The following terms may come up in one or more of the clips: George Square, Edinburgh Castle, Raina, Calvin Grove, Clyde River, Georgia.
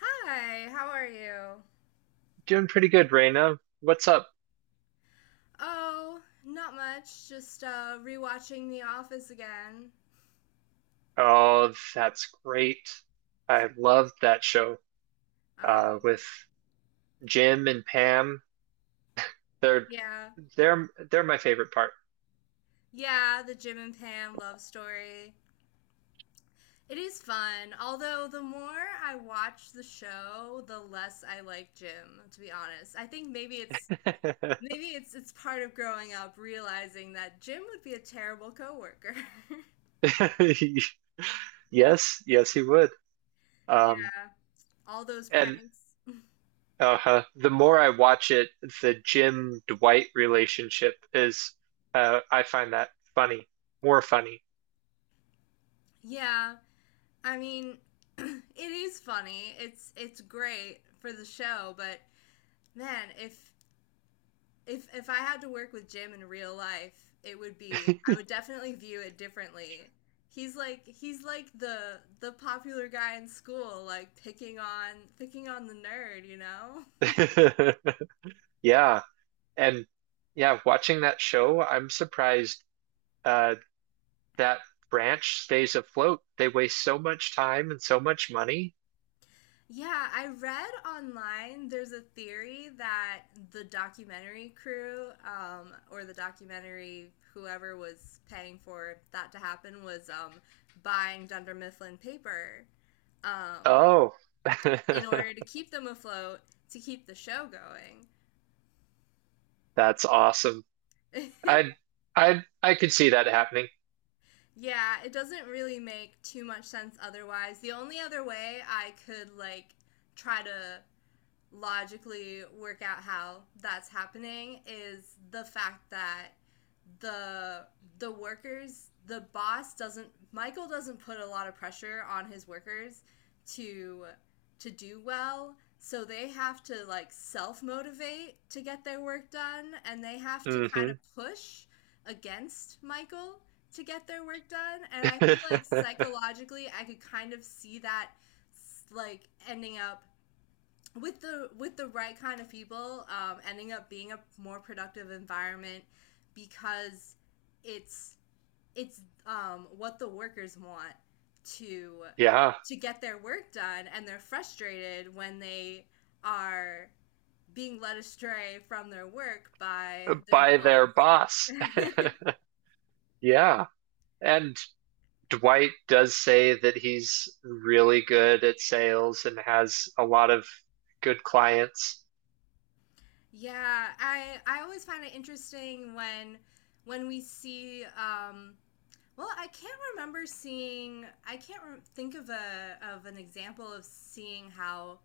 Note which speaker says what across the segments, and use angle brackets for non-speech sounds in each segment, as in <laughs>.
Speaker 1: Hi, how are you?
Speaker 2: Doing pretty good, Raina. What's up?
Speaker 1: Oh, not much. Just rewatching The Office again.
Speaker 2: Oh, that's great. I love that show
Speaker 1: Um,
Speaker 2: with Jim and Pam. They're
Speaker 1: yeah.
Speaker 2: they're my favorite part.
Speaker 1: Yeah, the Jim and Pam love story. It is fun, although the more I watch the show, the less I like Jim, to be honest. I think maybe it's part of growing up realizing that Jim would be a terrible coworker. <laughs>
Speaker 2: <laughs> Yes, yes, he would. Um,
Speaker 1: Yeah, all those
Speaker 2: and
Speaker 1: pranks.
Speaker 2: uh, the more I watch it, the Jim Dwight relationship is I find that funny, more funny.
Speaker 1: Yeah. I mean, <clears throat> it is funny. It's great for the show, but man, if I had to work with Jim in real life, it would be I would definitely view it differently. He's like the popular guy in school, like picking on the nerd? <laughs>
Speaker 2: <laughs> Yeah, and yeah, watching that show, I'm surprised uh that branch stays afloat. They waste so much time and so much money.
Speaker 1: Yeah, I read online there's a theory that the documentary crew or the documentary whoever was paying for that to happen was buying Dunder Mifflin paper um,
Speaker 2: Oh, <laughs>
Speaker 1: in order to keep them afloat to keep the show going.
Speaker 2: that's awesome. I I could see that happening.
Speaker 1: <laughs> Yeah, it doesn't really make too much sense otherwise. The only other way I could like try to logically work out how that's happening is the fact that the the workers the boss doesn't Michael doesn't put a lot of pressure on his workers to to do well, so they have to like self motivate to get their work done, and they have to kind
Speaker 2: Hmm
Speaker 1: of push against Michael to get their work done. And I feel like
Speaker 2: <laughs>
Speaker 1: psychologically I could kind of see that like ending up with the right kind of people ending up being a more productive environment because it's it's what the workers want to
Speaker 2: Yeah,
Speaker 1: to get their work done, and they're frustrated when they are being led astray from their work by their
Speaker 2: by their
Speaker 1: boss.
Speaker 2: boss. <laughs> Yeah. And Dwight does say that he's really good at sales and has a lot of good clients.
Speaker 1: Yeah, I always find it interesting when we see well, I can't remember seeing. I can't think of a of an example of seeing how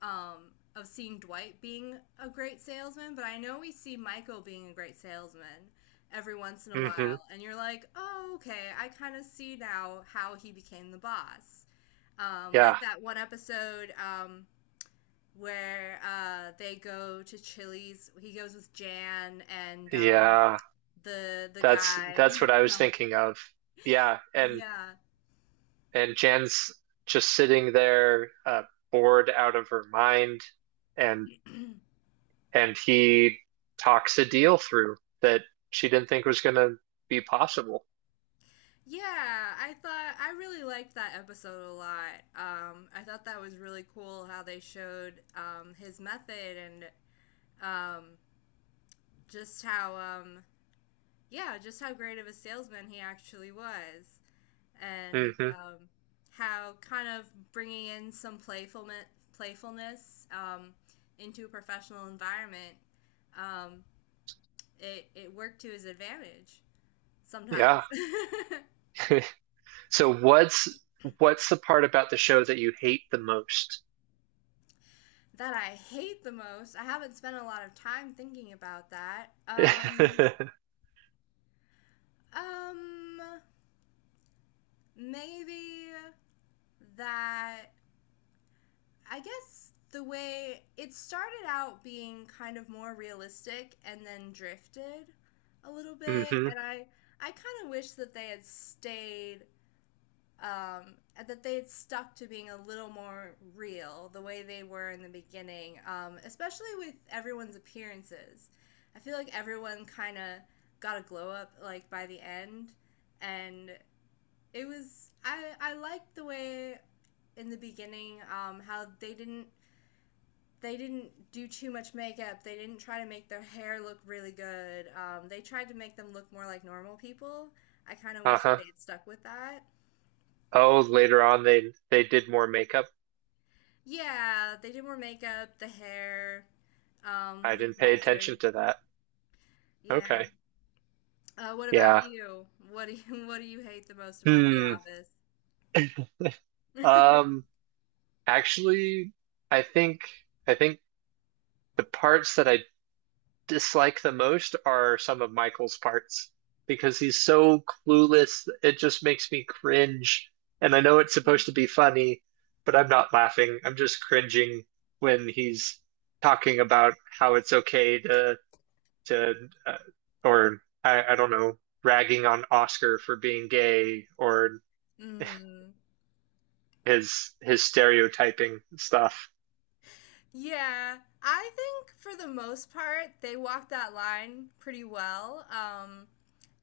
Speaker 1: of seeing Dwight being a great salesman, but I know we see Michael being a great salesman every once in a
Speaker 2: Hmm
Speaker 1: while, and you're like, oh, okay, I kind of see now how he became the boss.
Speaker 2: Yeah.
Speaker 1: Like that one episode where they go to Chili's. He goes with Jan and
Speaker 2: Yeah.
Speaker 1: the
Speaker 2: That's
Speaker 1: guy.
Speaker 2: that's what I was thinking of. Yeah,
Speaker 1: <laughs>
Speaker 2: and
Speaker 1: Yeah.
Speaker 2: and Jan's just sitting there, bored out of her mind, and and he talks a deal through that she didn't think was going to be possible.
Speaker 1: Yeah, I thought I really liked that episode a lot. I thought that was really cool how they showed his method and um, just how yeah, just how great of a salesman he actually was, and
Speaker 2: Mm-hmm.
Speaker 1: how kind of bringing in some playfulness into a professional environment, um, it worked to his advantage
Speaker 2: Yeah.
Speaker 1: sometimes. <laughs>
Speaker 2: <laughs> So what's the part about the show that you hate the most?
Speaker 1: That I hate the most. I haven't spent a lot of time thinking about that.
Speaker 2: <laughs> Mm-hmm.
Speaker 1: Um, maybe that I guess the way it started out being kind of more realistic and then drifted a little bit, and I kind of wish that they had stayed um, that they had stuck to being a little more real the way they were in the beginning, especially with everyone's appearances. I feel like everyone kind of got a glow up like by the end, and it was I liked the way in the beginning how they didn't do too much makeup. They didn't try to make their hair look really good. They tried to make them look more like normal people. I kind of
Speaker 2: Uh
Speaker 1: wish that
Speaker 2: huh.
Speaker 1: they had stuck with that.
Speaker 2: Oh, later on they did more makeup.
Speaker 1: Yeah, they did more makeup, the hair,
Speaker 2: I
Speaker 1: looked
Speaker 2: didn't pay
Speaker 1: nicer.
Speaker 2: attention to that.
Speaker 1: Yeah.
Speaker 2: Okay.
Speaker 1: What about
Speaker 2: Yeah.
Speaker 1: you? What do you <laughs> what do you hate the most about The
Speaker 2: Hmm.
Speaker 1: Office?
Speaker 2: <laughs>
Speaker 1: <laughs>
Speaker 2: um. Actually, I think I think the parts that I dislike the most are some of Michael's parts because he's so clueless. It just makes me cringe. And I know it's supposed to be funny, but I'm not laughing. I'm just cringing when he's talking about how it's okay to to uh, or I don't know, ragging on Oscar for being gay or
Speaker 1: Mm.
Speaker 2: his stereotyping stuff.
Speaker 1: Yeah, I think for the most part they walked that line pretty well.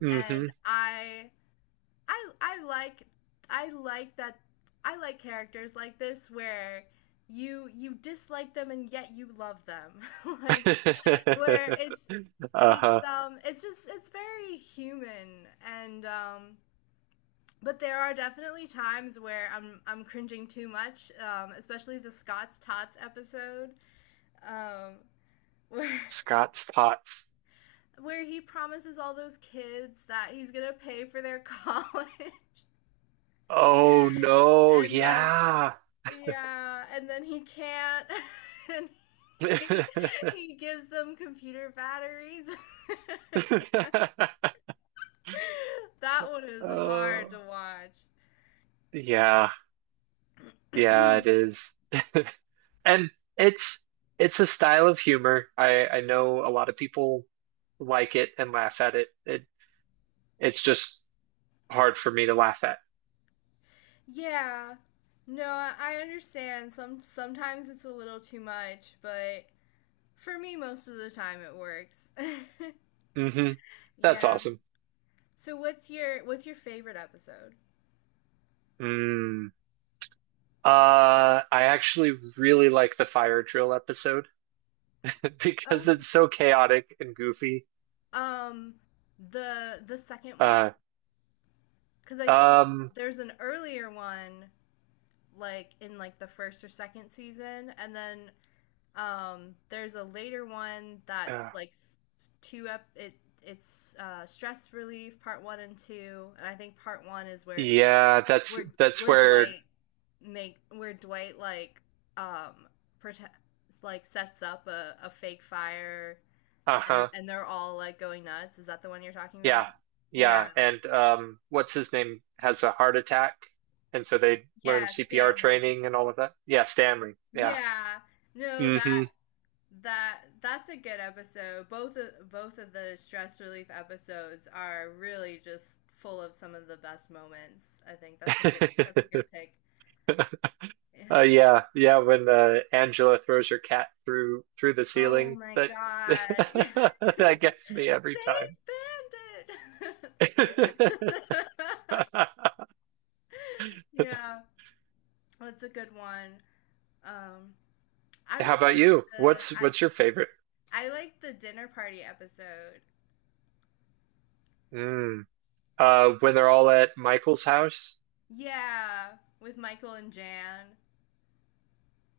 Speaker 2: Mm-hmm.
Speaker 1: And I I like I like that I like characters like this where you dislike them and yet you love them. <laughs> Like where
Speaker 2: <laughs>
Speaker 1: it's it's
Speaker 2: Uh-huh.
Speaker 1: um it's just it's very human, and but there are definitely times where I'm cringing too much, especially the Scott's Tots episode, um, <laughs> where
Speaker 2: Scott's thoughts.
Speaker 1: where he promises all those kids that he's gonna pay for their college,
Speaker 2: Oh
Speaker 1: <laughs>
Speaker 2: no,
Speaker 1: and then
Speaker 2: yeah.
Speaker 1: yeah, and then he can't, <laughs> and he
Speaker 2: <laughs>
Speaker 1: he gives them computer batteries. <laughs> That one is hard
Speaker 2: Oh,
Speaker 1: to watch.
Speaker 2: yeah, yeah, it is. <laughs> And it's a style of humor. I know a lot of people like it and laugh at it. It it's just hard for me to laugh at.
Speaker 1: Yeah. No, I understand. Some sometimes it's a little too much, but for me most of the time it works. <laughs>
Speaker 2: Hmm. That's
Speaker 1: Yeah.
Speaker 2: awesome.
Speaker 1: So what's your favorite episode?
Speaker 2: Mm. I actually really like the fire drill episode <laughs> because
Speaker 1: Oh.
Speaker 2: it's so chaotic and goofy.
Speaker 1: Um, the second one?
Speaker 2: Uh,
Speaker 1: 'Cause I think
Speaker 2: um,
Speaker 1: there's an earlier one like in like the first or second season, and then um, there's a later one
Speaker 2: uh,
Speaker 1: that's like two up. It it's stress relief part one and two, and I think part one is where
Speaker 2: Yeah,
Speaker 1: where
Speaker 2: that's
Speaker 1: where
Speaker 2: where
Speaker 1: Dwight make where Dwight like um protect like sets up a fake fire,
Speaker 2: uh-huh.
Speaker 1: and they're all like going nuts. Is that the one you're talking
Speaker 2: Yeah.
Speaker 1: about? Yeah.
Speaker 2: Yeah, and what's his name has a heart attack and so they learn
Speaker 1: Yeah,
Speaker 2: CPR
Speaker 1: Stanley.
Speaker 2: training and all of that. Yeah, Stanley. Yeah.
Speaker 1: Yeah. No, that
Speaker 2: Hmm.
Speaker 1: that's a good episode. Both of the stress relief episodes are really just full of some of the best moments. I think that's a good that's a
Speaker 2: <laughs>
Speaker 1: good pick. <laughs> Yeah.
Speaker 2: Yeah, yeah, when Angela throws her cat through the
Speaker 1: Oh
Speaker 2: ceiling,
Speaker 1: my
Speaker 2: that <laughs>
Speaker 1: god. <laughs>
Speaker 2: that gets me every time.
Speaker 1: Save Bandit.
Speaker 2: <laughs>
Speaker 1: <laughs> Yeah, that's a good one. Um, I
Speaker 2: How
Speaker 1: really
Speaker 2: about
Speaker 1: like
Speaker 2: you?
Speaker 1: the
Speaker 2: What's your favorite?
Speaker 1: I like the dinner party episode.
Speaker 2: Mm. Uh, when they're all at Michael's house.
Speaker 1: Yeah, with Michael and Jan.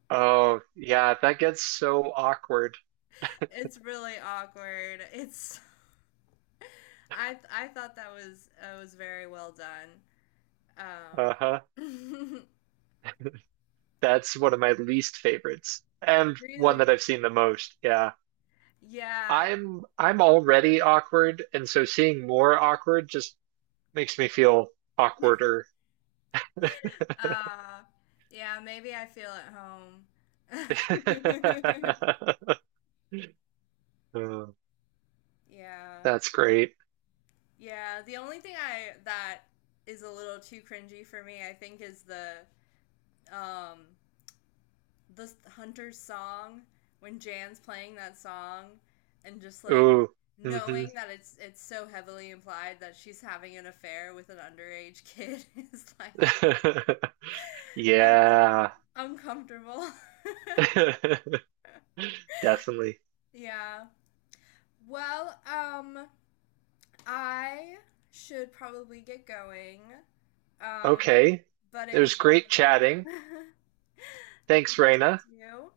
Speaker 2: Oh, yeah, that gets so awkward.
Speaker 1: It's really awkward. It's I thought that was very well done.
Speaker 2: Uh-huh.
Speaker 1: Um, <laughs>
Speaker 2: That's one of my least favorites and one that
Speaker 1: really,
Speaker 2: I've seen the most. Yeah.
Speaker 1: yeah,
Speaker 2: I'm already awkward, and so seeing more awkward just makes me feel awkwarder.
Speaker 1: uh, yeah. Maybe I feel at home. <laughs>
Speaker 2: <laughs> Oh,
Speaker 1: Yeah,
Speaker 2: that's great.
Speaker 1: yeah. The only thing I that is a little too cringy for me, I think, is um the hunter's song when Jan's playing that song and just like
Speaker 2: Ooh. Hmm.
Speaker 1: knowing that it's so heavily implied that she's having an affair with an underage kid <laughs> is like
Speaker 2: <laughs>
Speaker 1: uh,
Speaker 2: Yeah.
Speaker 1: uncomfortable.
Speaker 2: <laughs> Definitely.
Speaker 1: <laughs> Yeah. Well, I should probably get going. Um
Speaker 2: Okay.
Speaker 1: but
Speaker 2: It
Speaker 1: it
Speaker 2: was
Speaker 1: was
Speaker 2: great
Speaker 1: lovely. <laughs>
Speaker 2: chatting. Thanks,
Speaker 1: Good to talk
Speaker 2: Raina.
Speaker 1: to you.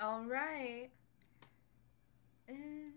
Speaker 1: All right. And-